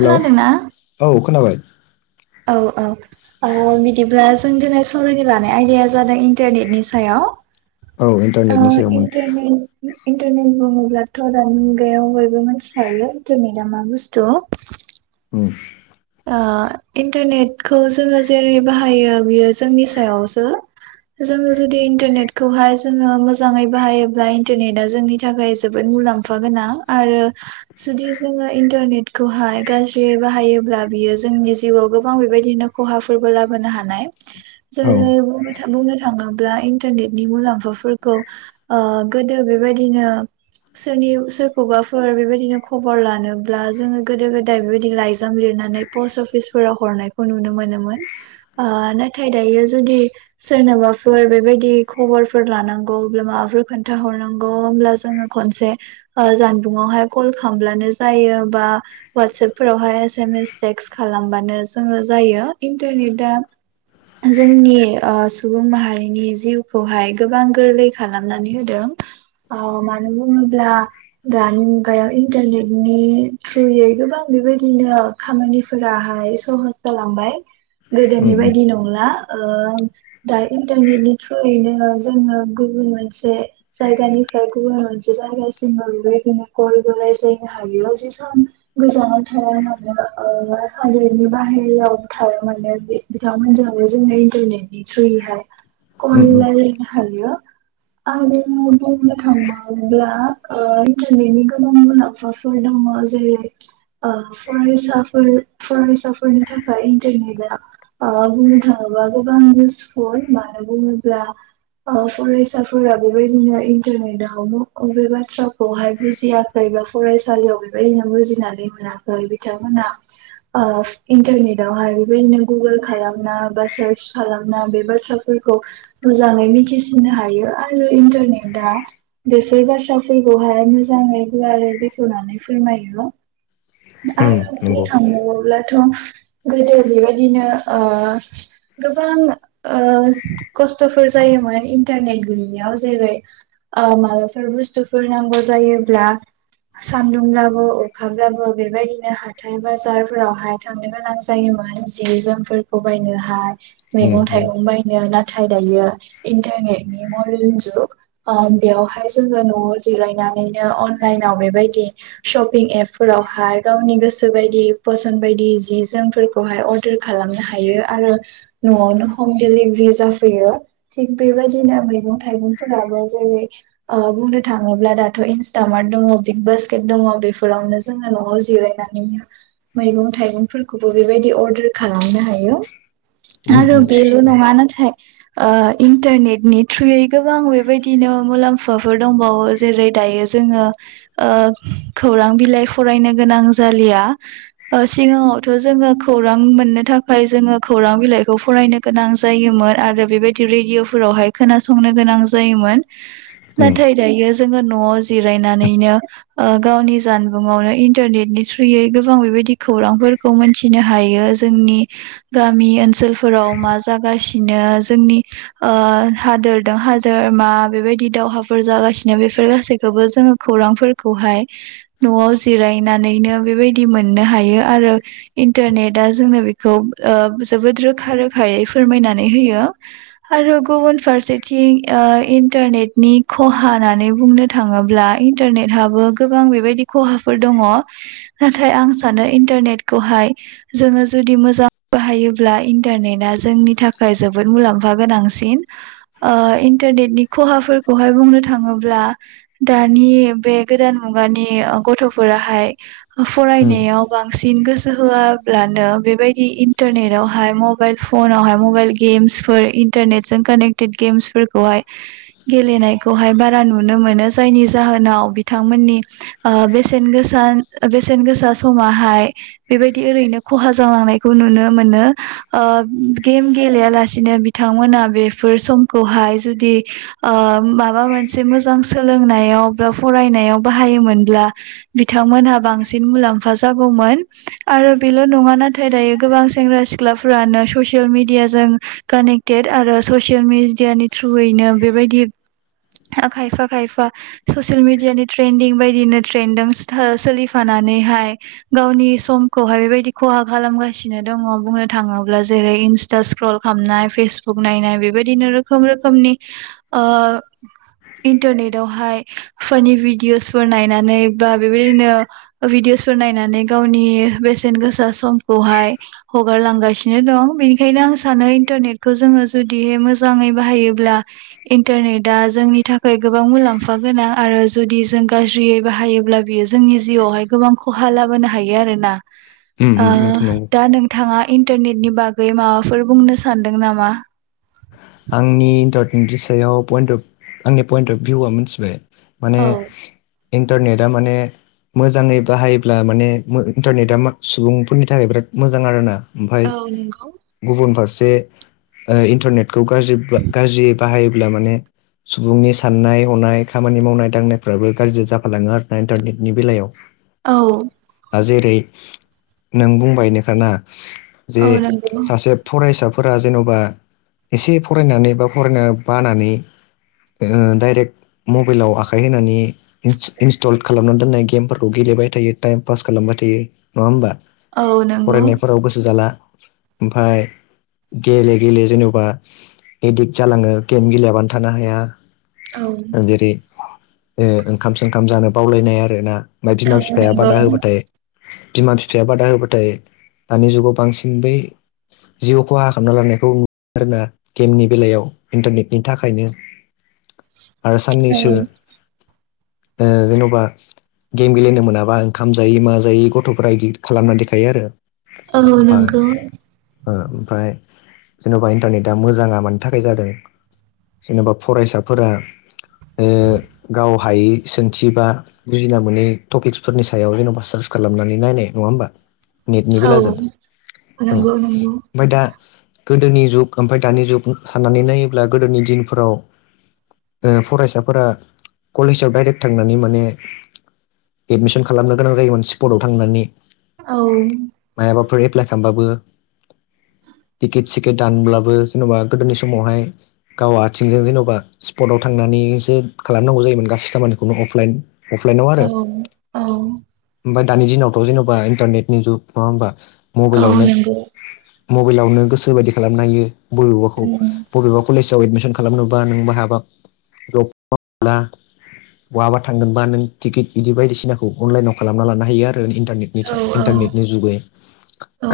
हेल' औ खोनाबाय औ-औ - औ बिदिब्ला जों दिनै सावरायनो लानाय आयदाया जादों इन्टारनेटनि सायाव औ इन्टारनेटनि ओ सायावमोन इन्टारनेटनि इन्टारनेट बुङोब्लाथ' दानि मुगायाव बयबो मिथिखायो इन्टारनेटा मा बुस्थु औ ओ इन्टारनेटखौ जोङो जेरै बाहायो बियो जोंनि सायावसो जोङो जुदि इन्टारनेटखौहाय जोङो मोजाङै बाहायोब्ला इन्टारनेटआ जोंनि थाखाय जोबोद मुलाम्फा गोनां आरो जुदि जोङो इन्टारनेटखौहाय गाज्रियै बाहायोब्ला बियो जोंनि जिउआव गोबां बेबायदिनो खहाफोरबो लाबोनो हानाय औ जेरै बुंनो था थाङोब्ला इन्टारनेटनि मुलाम्फाफोरखौ ओ गोदो बेबायदिनो सोरनि सोरखौबाफोर बेबायदिनो खबर लानोब्ला जोङो गोदो गोदाय बेबायदि लाइजाम लिरनानै पस्ट अफिसफोराव हरनायखौ नुनो मोनोमोन ओ नाथाय दायो जुदि सोरनोबा माबाफोर बेबायदि खबरफोर लानांगौ अब्ला माबाफोर खोन्थाहरनांगौ होमब्ला जोङो खनसे ओ जानबुङावहाय कल खालामब्लानो जायो बा वाटसेपफोरावहाय एस एम एस टेक्स खालामबानो जोङो जायो इन्टारनेटआ जोंनि ओ सुबुं माहारिनि जिउखौहाय गोबां गोरलै खालामनानै होदों ओ मानो बुङोब्ला दानि मुगायाव इन्टारनेटनि थ्रुयै गोबां बेबायदिनो खामानिफोराहाय सहस जालांबाय गोदोनि उम बायदि नंला ओ दा इन्टारनेटनि थ्रुयैनो जोङो गु बुन मोनसे जायगानिफ्राय गुबुन मोनसे जायगासिमबो बेबायदिनो कलबो रायज्लायनो हायो [unintelligible] सान गोजानाव थाया मा नो ओ हादरनि बाहेरायाव थाया मानो बि-बिथांमोनजोंबो जोंनि इन्टारनेटनि थ्रुयै हाय कल उम उम लायरायनो हायो आरो बुंनो थांबावब्ला ओ इन्टारनेटनि गोबां मुलाम्फाफोर द ङ जरै ओह फरायसाफोर फरायसाफोरनि थाखाय इन्टारनेटआ माबा बुंनो थाङोबा गोबां युसफोल मानो बुङोब्ला ओ फरायसाफोरा बेबायदिनो इन्टारनेटाव बे बाथ्राखौहाय बुजियाखै एबा फरायसालियाव बेबायदिनो बुजिनानै मोना बिथांमोना ओ इन्टारनेटावहाय बेबायदिनो गुगोल खालामना बा सार्च खालामना बे बाथ्राफोरखौ मोजाङै मिथिसिननो हायो आरो इन्टारनेटआ बेफोर बाथ्राफोरखौहाय मोजाङै गुवारै बेखेवनानै फोरमायो उम आरो बुंनो नंगौ थाङोब्लाथ' गोदो बेबायदिनो ओ गोबां ओ खस्थ'फोर जायोमोन इन्टारनेट गोयियाव जेरै ओ माबाफोर बुस्थुफोर नांगौ जायोब्ला सानदुंब्लाबो अखाब्लाबो बेबायदिनो हाथाय बाजारफोरावहाय थांनो गोनां जायोमोन जि जोमफोरखौ बायनोहाय उम मैगं उम थाइगं बायनो नाथाय दायो इन्टारनेटनि मदेल जुग ओ बेयावहाय जोङो न'आव जिरायनानैनो अनलाइनाव बेबायदि शपिं एपफोराव हाय गावनि गोसो बायदि फसन बायदि जि जोमफोरखौहाय अर्डार खालामनो हायो आरो न'आवनो हम दिलिभारि जाफैयो थिग बेबायदिनो मैगं थाइगंफोराबो जे रै ओ बुंनो थाङोब्ला दाथ' इन्सटामार्त दङ बिग बास्केट दङ बेफोरावनो जोङो न'आव जिरायनानैनो मैगं थाइगंफोरखौबो बेबायदि अर्डार खालामनो हायो उम उम आरो बेल' नङा नाथा थाय इन्टारनेटनि थ्रुयै गोबां बेबायदिनो मुलाम्फाफोर दंबावो जेरै रै दायो जोङो ओ खौरां बिलाइ फरायनो गोनां जालिया ओ सिगाङावथ' जोङो खौरां मोननो थाखाय जोङो खौ रां बिलाइखौ फरायनो गोनां जायोमोन आरो बेबायदि रेडिअफोरावहाय खोनासंनो गोनां जायोमोन उम नाथाय दायो जोङो न'आव जिरायनानैनो ओ गावनि जान बुंआवनो इन्टारनेटनि थ्रुयै गोबां बेबायदि खौरांफोरखौ मोनथिनो हायो जोंनि गामि ओनसोलफोराव मा जागासिनो जोंनि ओ हादोरदो हादोर मा बेबायदि दावहाफोर जागासिनो बेफोर गासैखौबो जोङो खौरांफोरखौहाय न'आव जिरायनानैनो बेबायदि मोननो हायो आरो इन्टारनेटआ जोंनो बेखौ। ओ जोबोद रोखा रोखायै फोरमायनानै होयो आरो गुबुन फारसेथिं। ओ इन्टारनेटनि खहा होननानै बुंनो थाङोब्ला इन्टारनेटहाबो गोबां बेबायदि। खहाफोर दङ नाथाय आं सानो इन्टारनेटखौहाय जोङो जुदि मोजां। बाहायोब्ला इन्टारनेटआ जोंनि थाखाय जोबोद मुलाम्फा गोनांसिन ओ इनटार इनेटनि खहाफोरखौहाय बुंनो थाङोब्ला दानि बे गोदान मुगानि ओ गथ'फोराहाय उम उम फरायनायाव बांसिन गोसो होआब्लानो बेबायदि इन्टार इन्टारनेटावहाय मबाइल फनावहाय मबाइल गेम्सफोर इन्टारनेटजों कानेक्टेड गेम्सफोरखौहाय। गेलेनायखौहाय बारा नुनो मोनो जायनि जाहोनाव बिथांमोननि। ओ बेसे गोसा बेसेन गोसा समाहाय बेबायदि ओरैनो खहा जालांनायखौ नु नुनो मोनो ओ गेम गेले लासेनो बिथांमोना बेफोर समखौहाय। जुदि ओ माबा मोनसे मोजां सोलोंनायाव बा फरायनायाव बाहायोमोन ब्ला बिथांमोनहा बांसिन मुलाम्फा जागौमोन आरो बेल' नङा नाथाय दायो गो गोबां सेंग्रा सिख्लाफोरानो ससियेल मिडियाजों कानेक्टेड आरो ससियेल मिडिया नि थ्रु यैनो बेबायदि खायफा खायफा ससिल मिडियानि ट्रेन्डं बायदिनो ट्रेनजों हो सोलिफानानैहाय गावनि समखौहाय बेबायदि खहा खालामगासिनो दङ बुंनो थाङोब्ला जेरै इन्स्टा स्क्रल खालामनाय फेसबुक नायनाय बेबायदिनो रोखोम रोखोमनि नि ओ इन्टारनेटयावहाय फानि भिडअसफोर नायनानै बा बेबायदिनो भिदिअसफोर नायनानै गावनि बेसेन गोसा समखौहाय हगारलांगासिनो दं बेनिखायनो आं सानो इन्टारनेटखौ जोङो जुदिहाय मोजाङै बाहायोब्ला ब्ला इन्टारनेटया जोंनि थाखाय गोबां मुलाम्फा गोनां आरो जुदि जों गाज्रियै बाहायोब्ला बियो जोंनि जिउआवहाय गोबां खहा लाबोनो हायो आरो ना। ओ उम बेथ' नंगौ दा नोंथाङा इ न्टारनेटनि बागै माबाफोर बुंनो सानदों नामा? आंनि इन्टारनेटनि सायाव पइन अफ आंनि पइन्ट अफ भिउआ मिनथिबाय माने औ इन्टारनेटआ माने मोजाङै बाहायोब्ला माने इन्टारनेटआ सुबुंफोरनि थाखाय बिराद मोजां आरोना। ओमफाय औ नंगौ गुबुन फारसे ओ इन्टारनेट खौ गाज्रि गाज्रियै बाहायोब्ला माने सुबुंनि साननाय हनाय खामानि मावनाय दांनायफ्राबो गाज्रि जाफालाङो आरोना इन्टारनेटनि बेलायाव। औ। जेरै नों बुंबायनो खाना जे औ नंगौ सासे फरायसा फोरा जेन'बा एसे फरायनानै बा फरायनो बानानै ओ डाइरेक्ट मबाइलाव आखाइ होनानै इन्स्टल खालामना दोननाय गेमफोरखौ गेले बाय थायो टाइम पास खालामबाय थायो नङा होमबा। औ नंगौ फरायनायफोराव गोसो जाला ओमफाय गेले गेले जेनबा एदिक्ट जालाङो गेम गेलेयाबानो थानो हाया औ ओ जेरै ओ ओंखाम सोंखाम जानो बावलायनाय आरो ना ओमफ्राय बिमा औ बिफाया नंगौ बादा होबाथाय बिमा बिफाया बादा होबाथाय दानि जुगाव बांसिन बै जिउ खहा खालामना लानायखौ आरोना गेमनि बेलायाव इन्टारनेटनि थाखायनो आरो औ साननैसो ओ जेन'बा गेम गेलेनो मोनाबा ओंखाम जायै मा जायै गथ'फोरा इदि खालामना देखायो आरो । औ नोंगौ। ओ ओमफ्राय जेन'बा इन्टारनेट आ मोजाङा मानि थाखाय जादों जेन'बा फरायसाफोरा ओ गाव हायि सोंथि बा बुजिना मोनै टपिक्सफोरनि सायाव जेन'बा सार्स खालामनानै नायनाय नङा होमबा। नेटनि औ बेलाजों औ नंगौ नंगौ ओमफ्राय दा गोदोनि जुग ओमफ्राय दानि जुग साननानै नायोब्ला गोदोनि दिनफोराव ओ फरायसाफोरा कलेजाव डाइरेक्ट थांनानै माने एडमिसन खालामनो गोनां जायोमोन स्पर्टआव थांनानै औ एफ्लाइ खालामब्लाबो टिकिन सिकिट दानब्ला बो जेन'बा गोदोनि समावहाय गाव आथिंजों जेनेबा स्पटव थांनानैसो खालामनांगौ जायोमोन गासै खामानिखौनो अफ लाइन अफ लाइनावनो आरो औ औ ओमफाय दानि दिनावथ' जेन'बा इन्टारनेटनि जुग नङा होनबा । औ नोंगौ मबाइलावनो गोसो बायदि खालामनो हायो बबेबाखौ उम बबेबा कलेजाव एदमिसन खालामनोबा नों माहाबा जब मावनोब्ला बहाबा थांगोनबा नों टिकेट बिदि बायदिसिनाखौ अनलाइनाव खालामना लानो हायो आरो । इन्टारनेटनि औ औ इन्टरनेटनि जुगै औ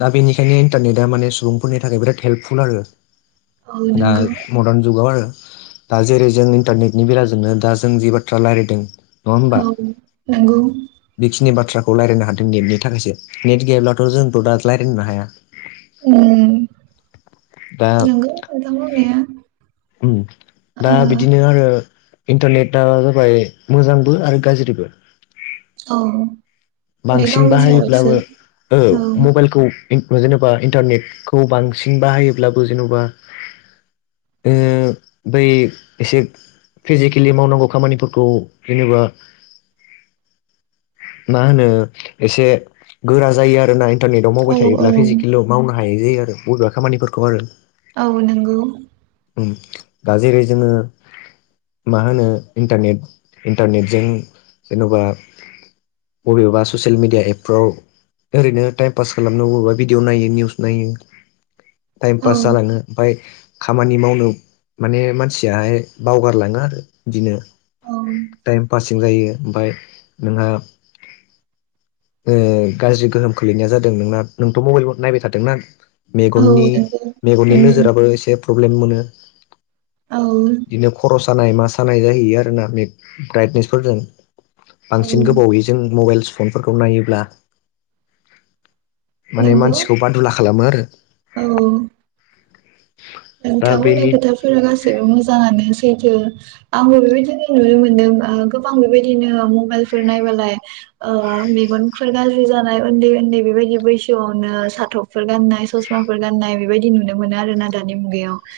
दा बेनि बेखायनो इन्टारनेटा माने सुबुंफोरनि थाखाय बिराद हेल्पफुल आरो औ दा नंगौ मदार्न जुगाव आरो दा जेरै जों इन्टारनेटनि बेलाजोंनो दा जों जि बाथ्रा रायलायदों नङा होमबा औ नंगौ बेखिनि बाथ्रा खौ रायलायनो हादों नेटनि थाखायसो नेट गैयाब्लाथ' जोंथ' दा रायलायनोबो हाया उम दा नंगौ नोंथां बुंनाया उम दा ओ बिदिनो आरो इन्टारनेटा जाबाय मोजांबो आरो गाज्रिबो औ बे बांसिन गावनि सायावसो बाहायोब्लाबो ओ औ मबाइलखौ जेनेबा इन्टारनेटखौ बांसिन बाहायोब्लाबो जेन'बा ओ बै एसे फिजिकेलि मावनांगौ खामानिफोरखौ जेनेबा [inaudible] मा होनो एसे गोरा जायो आरोना इन्टारनेटाव औ मावबाय औ थायोब्ला फिजिकेलाव मावनो हायै जायो बबेबा खामानिफोरखौ आरो औ नोंगौ दा जेरै जोङो मा होनो इन्टारनेट इन्टारनेटजों जेन'बा बबेबा ससियेल मिडिया एपफ्राव ओरैनो टाइम पास खालामनांगौबा भिदिअ नायो निउस नायो टाइम औ पास जालाङो ओमफाय खामानि मावनो माने मानसियाहाय बावगारलाङो आरो बिदिनो औ टाइम पासिं जायो ओमफाय नोंहा [inaudible] ओ गाज्रि गोहोम खोलैनाया जादों नोंना नोंथ' मबाइल नायबाय थादोंना औ मेगननि नंगौ मेगननि उम नोजोराबो एसे प्रब्लेम मोनो औ दिनो खर' सानाय मा सानाय जाहैयो आरो ना मेग ब्राइटनेसफोरजों बांसिन औ गोबावै मबाइलस् फनफोरखौ नायोब्ला माने नंगौ मानसिखौ बादुला खालामो आरो औ दा नोंथां बुंनाय बेनि खोथाफोरा गासैबो मोजाङानो जिथो आंबो बेबायदिनो नुनो मोनदों ओ गोबां बेबायदिनो मबाइलफोर नायबालाय ओ मेगनफोर गाज्रि जानाय ओन्दै ओन्दै बेबायदि बैसोआवनो साथबफोर गाननाय स स्माफोर गाननाय बेबायदि नुनो मोनो आरोना दानि मुगायाव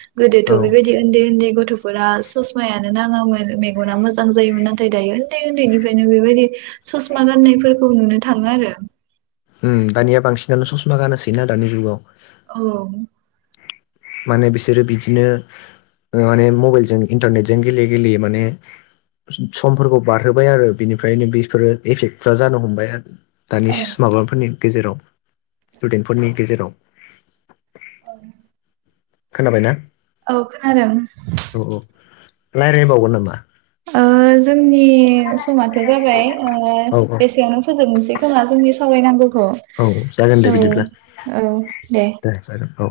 औ गोदोथ' बेबायदियै ओन्दै ओन्दै गथ' फोरा ससमायानो नाङामोन मेगना मोजां जायोमोन नाथाय दायो ओन्दै ओन्दैनिफ्रायनो बेबायदि ससमा गाननायफोरखौ नुनो थाङो आरो उम दानिया बांसिनान ससमा गानसैना दानि जुगाव औ माने बिसोरो बिदिनो माने मबाइलजों इन्टारनेटजों गेले गेले माने समफोरखौ बारहोबाय आरो बिनिफ्रायनो बेफोरो एफेक्टफ्रा जानो हमबाय आ औ दानि [unintelligible] माबाफोरनि गेजेराव स्टुडेन्टफोरनि गेजेराव औ खोनाबायना औ खोनादों लायरायबावगोन नामा ओ जोंनि समाथ' जाबाय ओ औ औ एसेयावनो फोजोबनोसै खोमा जोंनि सावराय नांगौ औ जागोन दे बिदिब्ला दे जागोन औ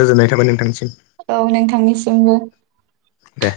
गोजोननाय थाबाय नोंथांसिम औ नोंथांनिसिमबो दे